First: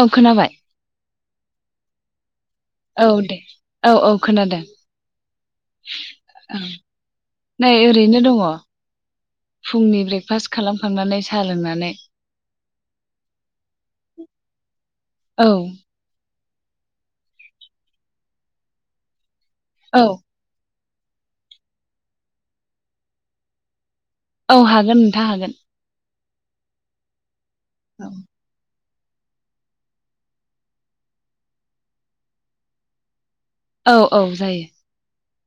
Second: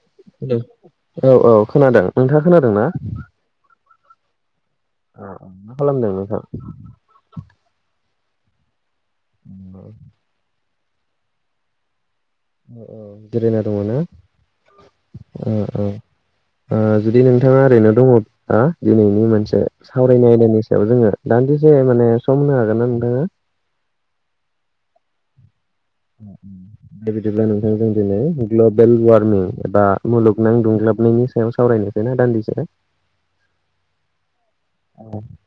औ खोनाबाय औ औ खोनादों नोंथाङा। खोनादोंना? औ दे औ औ खोनादों? औ मा खालामदों नोंथां? ओं नै ओरैनो दङ फुंनि ब्रेकफास्ट खालामखांनानै साहा लोंनानै औ औ। जिरायना दङ नो औ ओम ओम ओ जुदि नोंथाङा ओरैनो दङ'दा दिनैनि मोनसे औ सावरायनाय आयदानि सायाव जोङो दान्दिसे माने सम होनो हागोन ना नोंथाङा? औ हागोन नोंथाङ हागोन। बिदिब्ला नोंथांजों [inaudible] ग्लेल लुआरनि एबा मुलुगनां दुंग्लाबनायनि सायाव सावरायनोसै ना दान्दिसे आरो। औ औ जायो।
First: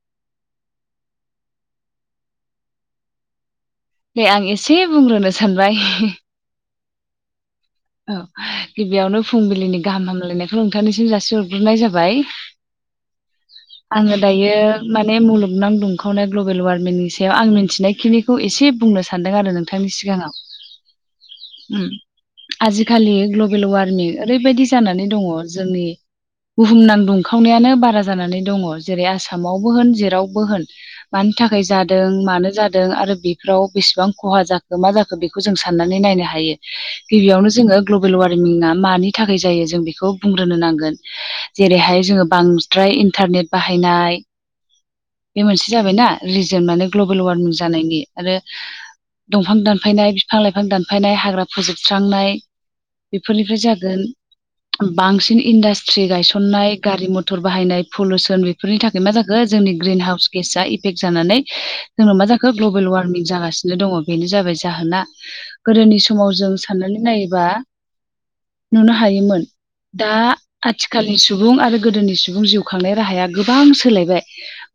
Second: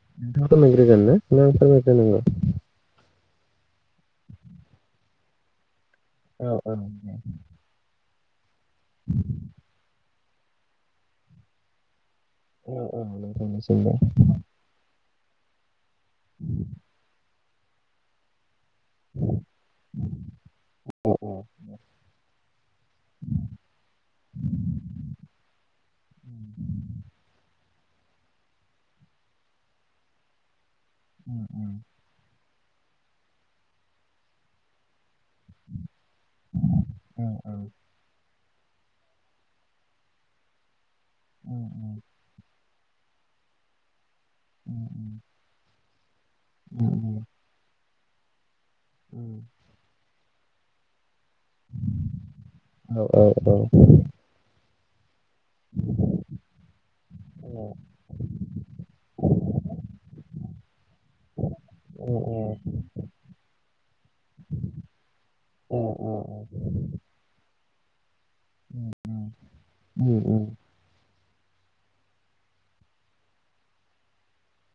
[unintelligible] ए आं एसे बुंग्रोनो सानबाय। औ औ। औ गिबियावनो फुंबिलिनि गाहाम हामलायनायखौ नोंथांनिसिम जासिहरग्रोनाय जाबाय। औऔ नोंथांनिसिमबो। नैय मुलुगनां दुंखावनाय ग्लबेल वार्मिनि सायाव आं मिन्थिनायखिनिखौ एसे बुंनो सानदों आरो नोंथांनि औ औ सिगाङाव। उम आजिखालि ग्लबेल वारनि ओरैबायदि जानानै दङ। जोंनि बुहुमनां दुंखावनायानो बारा जानानै दङ। जेरै' आसामावबो होन जेरावबो होन उम मानि थाखाय जादों मानो जाद दों आरो बेफोराव बेसेबां खहा जाखो मा जाखो बेखौ जों साननानै नायनो हायो। उम गिबियावनो उम जोङो ग्लबेल वार्मिंआ मानि थाखाय जायो जों बेखौ बुंग्रोनो नांगोन। उम जेरै'हाय जोङो बांद्राय इन्टारनेट बाहायनाय उम उम बे मोनसे जाबायना रिजन माने उम ग्लबेल वार्मिं जानायनि आरो उम दंफां दानफायनाय फि फां लाइफां दानफायनाय हाग्रा फोजोबस्रांनाय औ अ अ अ बेफोरनिफ्राय जागोन। बांसिन इन्डास्ट्रि गायसननाय गारि मथर बाहायनाय पलुसन बेफोरनि थाखाय मा जाखो जोंनि ग्रिन हाउस गेस' सा इफेक्ट जानानै जोंनाव मा जाखो ग्लबेल वार्मिं जागासिनो दङ बेनो जाबाय जाहोना अ गोदोनि समाव जों साननानै नायोबा नुनो हायोमोन दा नंगौ आथिखालनि सि सुबुं आरो गोदोनि सुबुं जिउ खांनाय राहाया गोबां सोलायबाय।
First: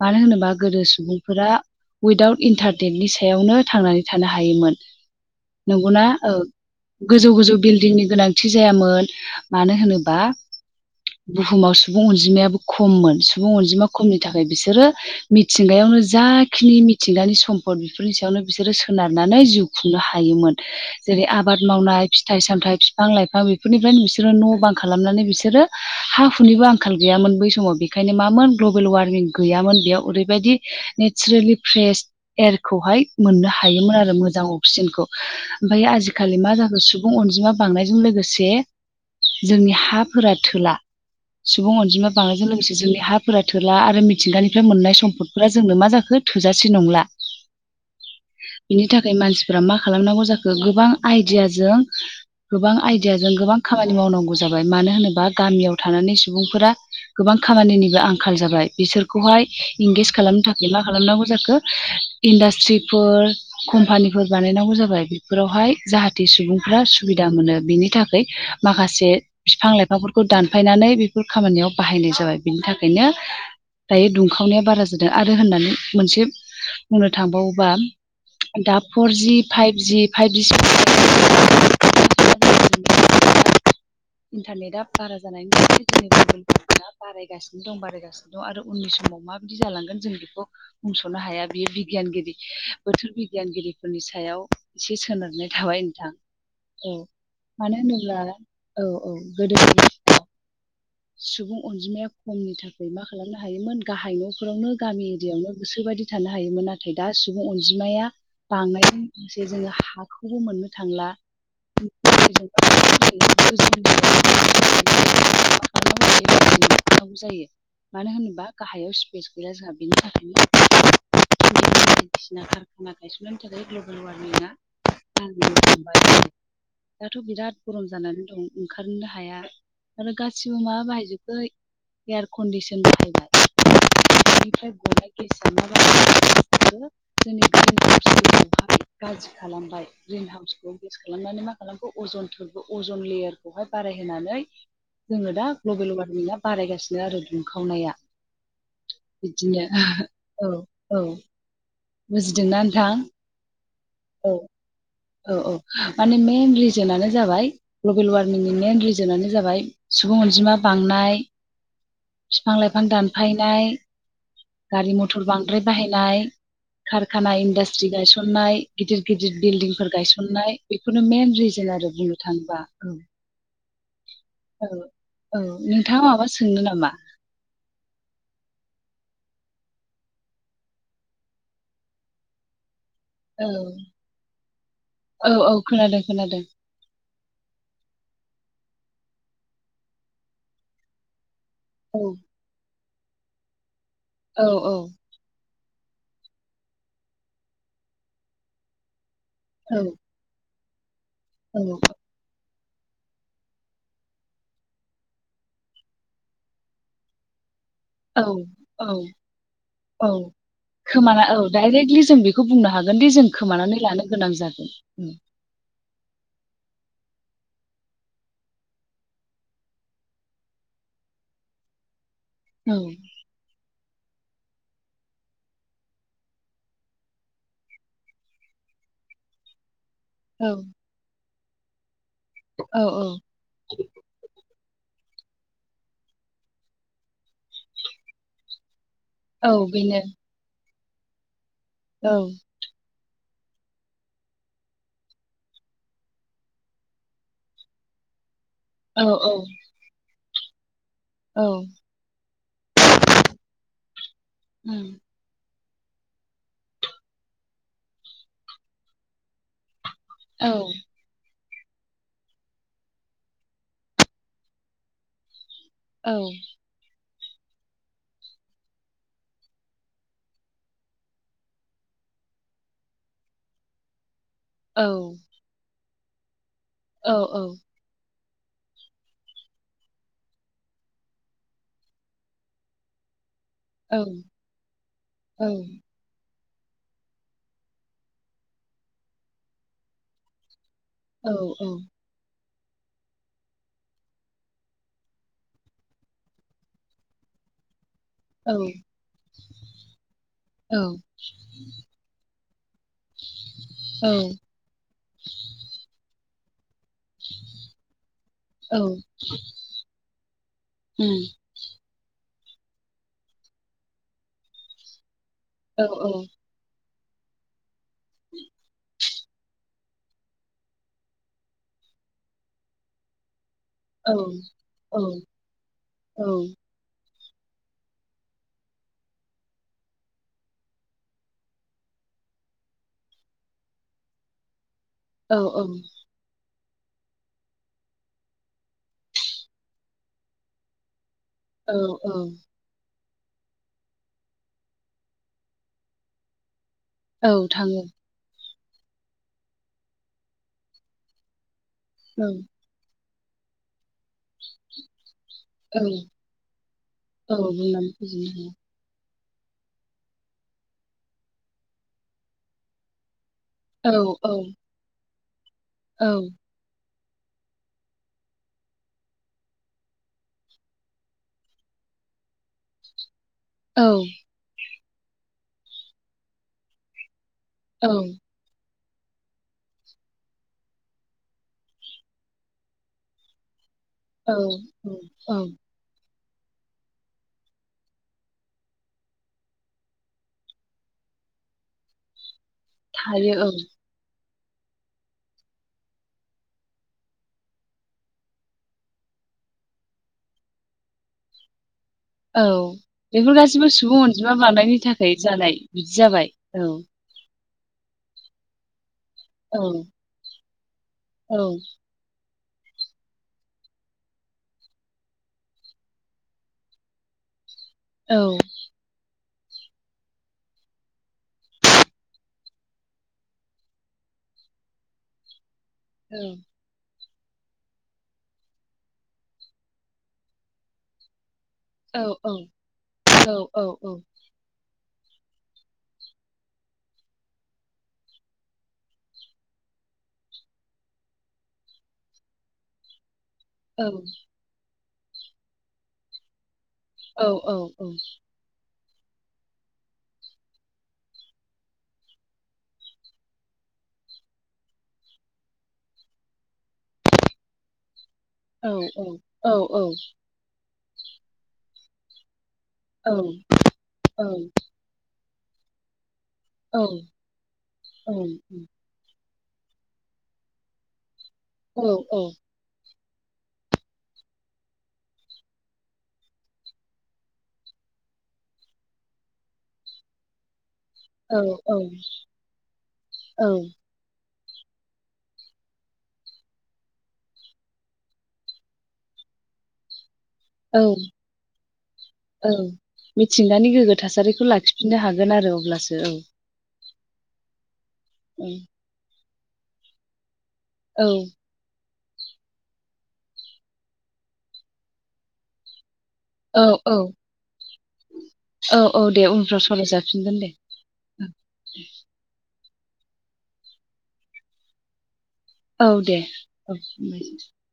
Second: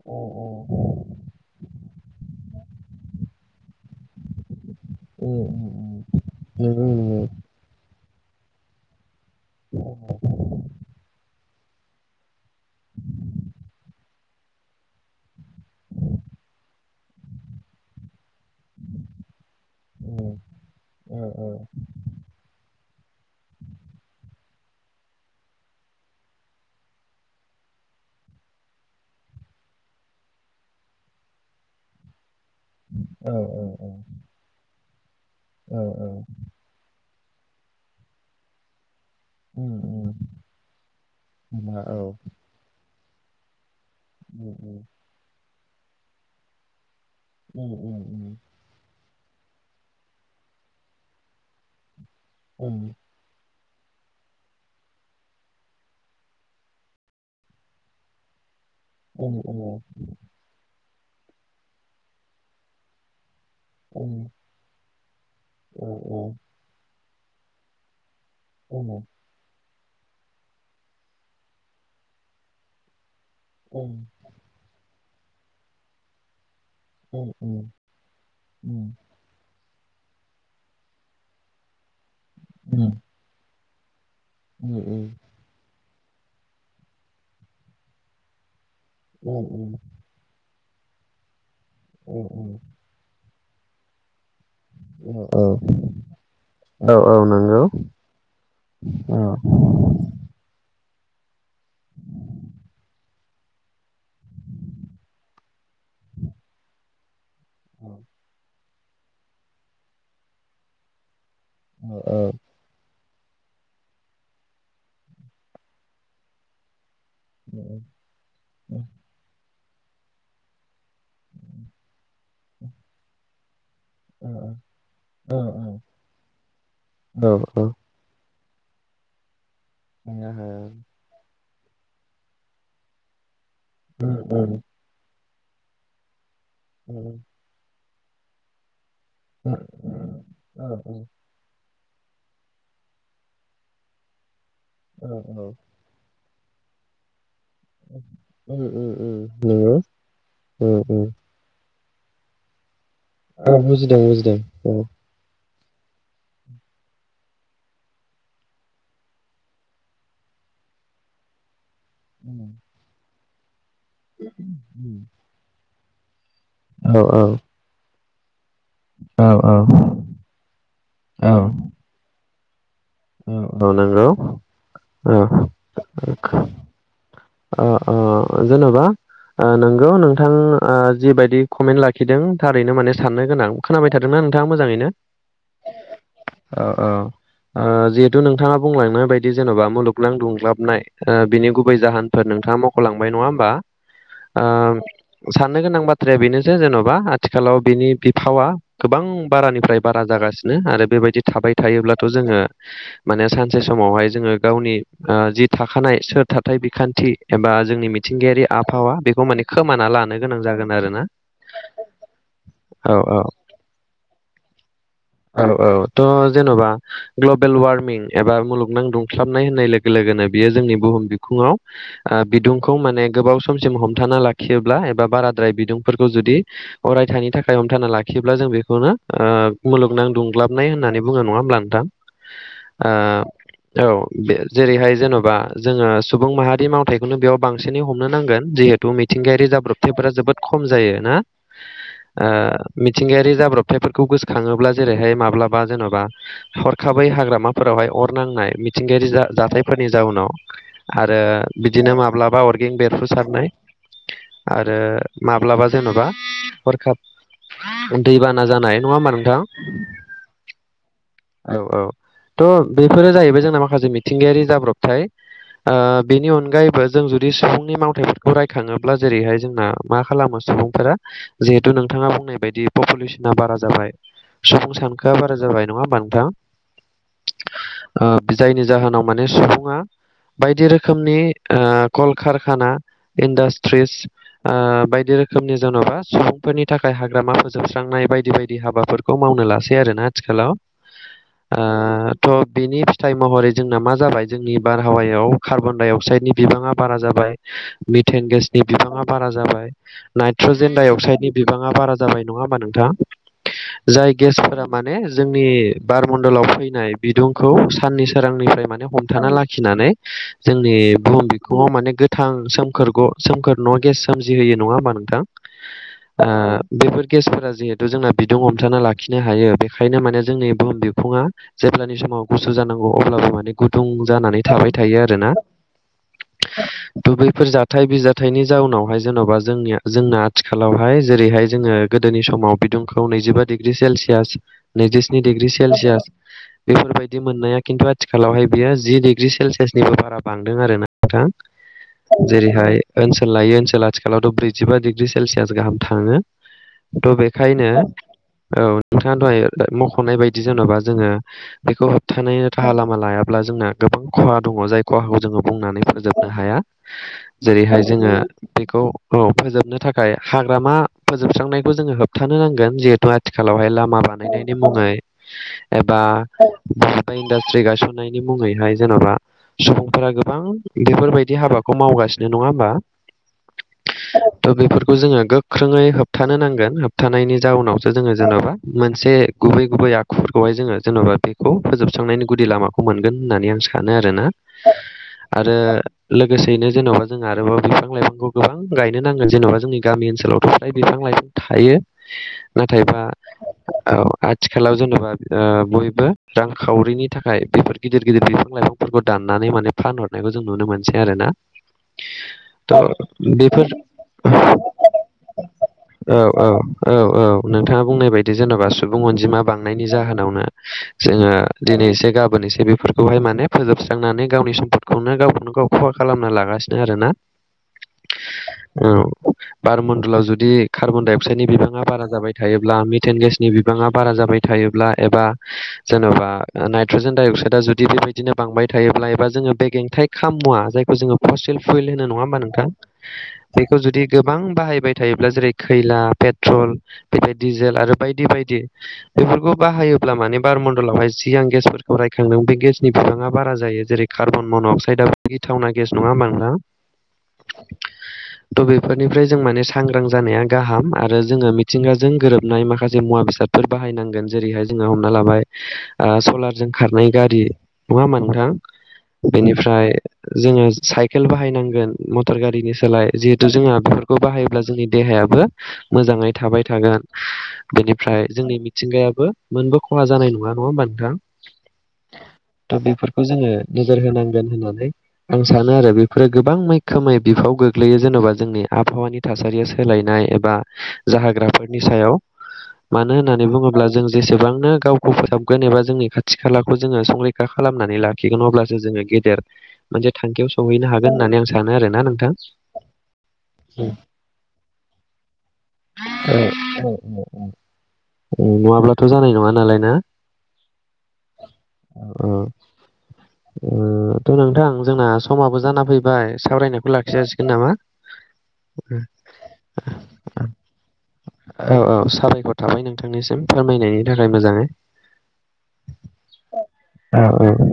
मानो होनोबा गोदो सुबुंफोरा उइदाउट इन्टारनेेटनि सायावनो थांनानै थानो हायोमोन नंगौना। ओ गोजौ गोजौ बिल्डिं नि गोनांथि जायामोन मानो होनोबा। बुहुमाव सुबुं अनजिमायाबो खममोन सुबुं अनजिमा खमनि थाखाय बिसोरो मिथिंगायावनो जा। जाखिनि मिथिंगानि सम्पद बेफोरनि सायावनो बिसोरो सोनारनानै। खुंनो हायोमोन जेरै। आबाद मावनाय फिथाइ सामथाय बिफां लाइफांफोरनिफ्रायनो बिोरो न' बां खालामनानै बिसोरो हा हुनिबो। आंखाल गैयामोन बै समाव बेखायनो मामोन ग्ल'बेल वार्मिं गैयामोन बेयाव ओरैबायदि नेसारेलि। फ्रेश एयारखौहाय मोननो हायोमोन आरो मोजां अक्सिजेनखौ। औ ओमफ्राय औ। आजिखालि मा जाखो सुबुं अनजिमा बांनायजों लोगोसे। जोंनि हाफोरा थोला सुबुं अनजिमा बांनायजों लोगोसे जोंनि हाफोरा थोला। ला आरो मिथिंगानिफ्राय मोननाय सम्पदफोरा जोंनो मा जाखो थोजासे नंला। उम उम। नाथाय मानसिफोरा मा खालामनांगौ जाखो गोबां आइदियाजों गोबां आइडियाजों गोबां। खामानि मावनांगौ जाबाय मानो होनोबा गामियाव थानानै सुबुंफोरा गोबां खामानिनिबो आंखाल जाबाय। बिसोरखौहाय नंगौ औ इंगेज खालामनो थाखाय मा खालामनांगौ जाखो इन्डास्ट्रिफोर औ कम्पानिफोर बानायनांगौ जाबाय औ बेफोरावहाय औ औ औ जाहाथे सुबुंफ्रा सुबिदा मोनो बिनि थाखाय माखासे बिफां-लाइ फांफोरखौ दानफायनानै बेफोर खामानियाव बाहायनाय जाबाय बिनि थाखायनो दायो दुंखावनाया बारा जादों आरो होननानै मोनसे बुंनो थांबावोबा दा फर जि फाइभजि फाइभजि इन्टारनेटा बारा जानायनिनि मबाइल बारायगासिनो दं बारायगासिनो दं आरो उननि समाव माबायदि जालांगोन जों बेखौ बुंस'नो हाया बेयो बिगियानगिरि बोथोर बिगियानगिरिफोरनि सायाव एसे सोनारनाय थाबाय नोंथां औ मानो होनोब्ला औ औ गोदो नंगौ सुबुं अनजिमाया खमनि थाखाय मा खालामनो हायोमोन गाहाय न'फोरावनो गामि एरियायावनो गोसोबाय दि थानो हायोमोन नाथाय दा सुबुं अनजिमाया बांनायजों लोगोसे जोङो हाखौबो मोननो थांला। [inaudible] [inaudible] औ मानो होनोबा औ गाहायाव स्पेस गैया जोंहा बेनि थाखायनो बायदिसिना खारखाना गायसननायनि औ औ थाखाय [inaudible] दाथ' बिराद गरम जानानै दं ओंखारोनो हाया आरो गासिबो माबा बाहायजोबखो एयार कन्डिसनबाय ओ ओ [inaudible] गाज्रि खालामबाय ग्रिन हाउसखौ बेस्ट खालामनानै माखा लाम अजनबो अजन लेयारखौहाय बारायहोनानै जोङो दा ग्लबेल वारमिंआ बारायगासिनो आरो दुंखावनाया बिदिनो नंगौ औ उम औ उम बुजिदोंना नोंथां। औ बुजिदों बुजिदों औ औ औ माने मइेन रिजोनानो जाबाय ग्लबेल वारमिंनि मइेन रिजोनानो जाबाय सुबुं अनजिमा बांनाय बिफां-लाइफां दानफायनाय गारि मथर बांद्राय बाहायनाय। औ कारखाना इन्डास्ट्रि गायसननाय गिदिर औ गिदिर औ बिल्डिंफोर गायसननाय बेखौनो औ मेन रिजोन आरो बुंनो थाङोबा। औ औ नंगौ औ नोंथाङा माबा सोंनो नामा अ अ जेन'बा नंगौ नोंथां जिबायदि कमेन्ट लाखिदों थारैनो माने साननो गोनां औ खोनाबाय थादोंना नोंथाङा मोजाङैनो औ औ खोनादों खोनादों औ औ ओ जिहेथु नोंथाङा बुंलांनाय बायदि जेन'बा मुलुगनां दुंग्लाबनाय बिनि गुबै औ जाहोन मखलांबाय नङा होनबा ओ औ औ सान ननो गोनां बाथ्राया बेनोसै जेन'बा आथिखालाव बिनि बिफावा गोबां बारानिफ्राय औ बारा जागासि नो आरो बेबायदि थाबाय औ थायोब्लाथ' जोङो माने सानसे समावहाय जोङो गावनि ओ जि थाखानाय सोर था बिखा नथि एबा जोंनि औ मिथिंगायारि औ आबहावा बेखौ माने खोमाना औ लानो गोनां जागोन आरोना औ हागोनदि औ जों खोमानानै लानो गोनां जागोन। औ औ थ' जेन'बा ग्लबेल वार्मिं एबा मुलुगनां दुंस्लाबनाय होननाय लोगो लोगोनो बियो जोंनि बुहुम बिखुङाव ओ बिदुंखौ औ माने गोबाव समसिम हम हमथाना लाखियोब्ला एबा बाराद्राय बिदुंफोरखौ जुदि अरायथानि थाखाय हमथाना लाखियोब्ला जों बेखौनो ओ मुलुगनां औ दुंग्लाबनाय होननानै बुङो नङा होमब्ला नोंथां औ औ औ बे जेरैहाय जेन'बा जोङो सुबुं माहारि मावथायाइखौनो बेयाव बांसिनै हमनो नांगोन जिहेथु मिथिंगायारि औ बेनो जाब्रबथिफोरा जोबोद खम जायो ना औ ओ मिथिंगायारि जाब्रबथायफोरखौ गोसो थाङोब्ला जेरैहाय माब्लाबा जेन'बा हरखाबै हाग्रामाफोरावहाय अर नांनाय औ मिथिंगायारि जा औ जाथायफोरनि जाउनाव आरो औ बिदिनो माब्लाबा अरगं बेरफुसारनाय आरो उम, माब ब्लाबा जेन'बा हरखाब दैबाना जानाय नङा होमबा नोंथां? औ औ औ थ' बेफोरो जाहैबाय जोंना माखासे मिथिंगायारि जाब्रबथाय ओ औ बिनि अनगायैबो जों दि सुबुंनि मावथायाइफोरखौ रायखाङोब्ला जेरैहाय जोंना मा खालामो सुबुंफोरा जिहेथु नोंथाङा बुंनाय बायदि पपुलेसना बारा जाबाय सुबुं औ सानखोआ बारा जाबाय नङा होमबा नोंथां? औ औ ओ जायनि जाहोनाव माने सुबुङा बायदि रोखोमनि ओ कलकारखाना इन्डास ट्रिस ओ बायदि रोखोमनि जेन'बा सुबुं फोरनि थाखाय हाग्रामा फोजोबस्रांनाय बायदि बायदि हाबाफोरखौ मावनो लासै आरो ना आथिखालाव औ औ ओ थ' बेनि फिथाइ महरै जोंना मा जाबाय जोंनि बारहावायाव कार्बन डाइ अक्साइडनि बिबाङा बारा जाबाय मिटेन औ गेसनि बिबाङा बारा जाबाय नाइट्रजेन दडाइ औ अक्साइडनि बिबाङा बारा जाबाय नङा हा नोंथाङा औ जाय गेसफोरा माने जोंनि बारमण्डलाव फैनाय बिदुंखौ साननि सोरांनिफ्राय औ माने हमथाना लाखिनानै जोंनि उम बुहुम बिखङाव माने गोथां सोमखोर सोमखोर न'आव गेस सोमजिहोयो नङा होमबा नोंथां? औ बेफोर गेसफोरा जिहेथु जोंना बिदुं हमथाना लाखिनो हायो बेखायनो माने जोंनि बुहुम बिफुङा जेब्लानि समाव गुसु जानांगौ अब्लाबो माने गुदुं औ जानानै थाबाय औ थायो आरोना औ बैफोर जाथाय बिजथायाइनि जाउनावहाय जेन'बा जोंनिया जोंना आथिखालावहाय जेरैहाय जोङो गोदोनि समाव बिदुंखौ नैजिबा डिग्रि सेलसियास नैजिस्नि औ डिग्रि सेलसियास बेफोरबायदि मोननाया खिन्थु आथिखालावहाय बियो जि डिग्रि सेलसियासनिबो बारा बांदों आर ना औ [unintelligible] जेरैहाय ओनसोल लायो ओनसोल आथिखालावथ' ब्रैजिबा डिग्रि सेलसियास गाहाम थाङो थ' औ बेखायनो थाङो औ नोंथाङा दहाय मख'नाय बायदि जेन'बा जोङो बेखौ औ होबथानायनि राहा लामा लायाब्ला जोंना गोबां खहा दङ जाय खहाखौ जोङो औ बुंनानै फोजोबनो हाया औ जेरैहाय बुंनानै जोङो फोजोबनो बेखौ औ फोजोबनो थाखाय हाग्रामा फोजोबस्रांनायखौ जोङो होबथानो नांगोन जिहेतु आथिखालावहाय हाया लामा औ बानायनायनि बे एबा औ इन्डास्ट्रि गायसननायनि मुङैहाय जेन'बा सुबुंफोरा गोबां बेफोरबायदि हाबाखौ मावगा सिनो नङा होमबा? थ' बेफोरखौ जोङो गोख्रोङै होबथानो नांगोन होबथानायनि औ जाउनावसो जोङो जेन'बा मोनसे गुबै गुबै आखुफोरखौहाय जोङो जेन'बा बेखौ फोजोबस्रांनायनि गुदि लामाखौ मोनगोन होननानै आं सानो सानो आरो ना औ औ आरो लोगोसेयैनो जेन'बा जोंहा आरोबाव बिफां लाइफांखौ गोबां गायनो नांगोन जेन'बा जोंनि गामि ओनसोलाव थ' बिफां लाइफां थायो नाथायबा थायो औ औ आथिखालाव जेनेबा बयबो रांखावरिनि थाखाय बेफोर गिदिर गिदिर बिफां लाइफांफोरखौ दान नानै माने फानहरनायखौ जों नुनो मोनसै आरोना औ थ' बेफोर गासैबो सुबुं अनजिमा बानायनायनि थाखाय जानाय बिदि जाबाय औ। औ औ नोंथाङा बुंनाय बायदि जेन'बा सुबुं अनजिमा औ बांनायनि जाहोनावनो जोङो औ दिनै एसे गा बोनसै बेफोरखौहाय माने फोजोबस्रांनानै गावनि सम्फदखौनो गावखौनो गाव खहा खालामना लागासिनो आरोना। औ। बारमणडलाव जुदि कार्बन डाइ अक्साइडनि बिबाङा बारा जाबाय थायोब्ला, मि गेस नि बिबाङा बारा जाबाय थायोब्ला एबा जेन'बा नाइ ट्रजेन डाइ अक्साइडआ जुदि बेबायदिनो बांबाय थायोब्ला एबा जोङो बेगेंथाइ खाम मुवा जायखौ जोङो फसिल फुइल औ होनो नङा औ होमबा नोंथां। औ औ बेखौ जुदि गोबां बाहायबाय थायोब्ला जेरै खैला, पेट्रल बेदि डिजेल आरो बायदि बायदि। बेफोरखौ बाहायोब्ला माने बारमण्डलावहाय जि आं गेसफोरखौ रायखांदों बे गेसनि बिबाङा बारा जायो। औ जेरै कार्बन मन'अक्साइडआबो गिथावना गेस नङा होमबा नोंथां? औ औ औ। थ' बेफोरनिफ्राय जों माने सांग्रां जानाया गाहाम आरो जोङो मिथिंगाजों गोरोबनाय माखासे से मुवा बेसादफोर बाहायनांगोन। जेरैहाय जोंहा हमना लाबाय ओ सलारजों खारनाय गारि, नङा होमबा नोंथां? बेनिफ्राय औ जोङो साइकेल बाहायनांगोन, मथर गा बिनि सोलाय। जिहेथु जोंहा बेफोरखौ औ बाहायोब्ला जोंनि देहायाबो मोजाङै थाबाय औ थागोन। औ बेनिफ्राय जोंनि मिथिंगाया बो मोनबो खहा जानाय नङा। नङा होमबा नोंथां? औ औ। थ' बेफोरखौ जोङो नोजोर होनांगोन होननानै आं सानो आरो बेफोरो गोबां मैखोमै बिफाव गोग्लै यो जेन'बा जोंनि आबहावानि थासारिया सोलायनाय एबा औ औ जाहोग्राफोरनि सायाव। मानो होननानै औ बुङोब्ला जों जेसे बांनो गावखौ फोसाबगोन एबा जोंनि खाथि खालाखौ जोङो संरैखा खालामनानै लाखिगोन अब्लासो जोङो गेदेर मोनसे थांखियाव औ सौहैनो हागोन होननानै आं सानो आरोना नोंथां। औ मिथिंगानि गोग्गो थासारिखौ लाखिफिननो हागोन आरो अब्लासो औ। नङाब्लाथ' जानाय नङा नालाय ना? औ। ओ ओ थ' नोंथां जोंना समाबो जाना फै बाय औ सावरायनायखौ औ लाखि जासिगोन नामा? औ औ दे उनफ्राव सावरायजाफिनगोन दे। खर थाबाय नोंथांनिसिम फोरमायनायनि थाखाय मोजाङै। औ दे औ औ हामबायसै। औ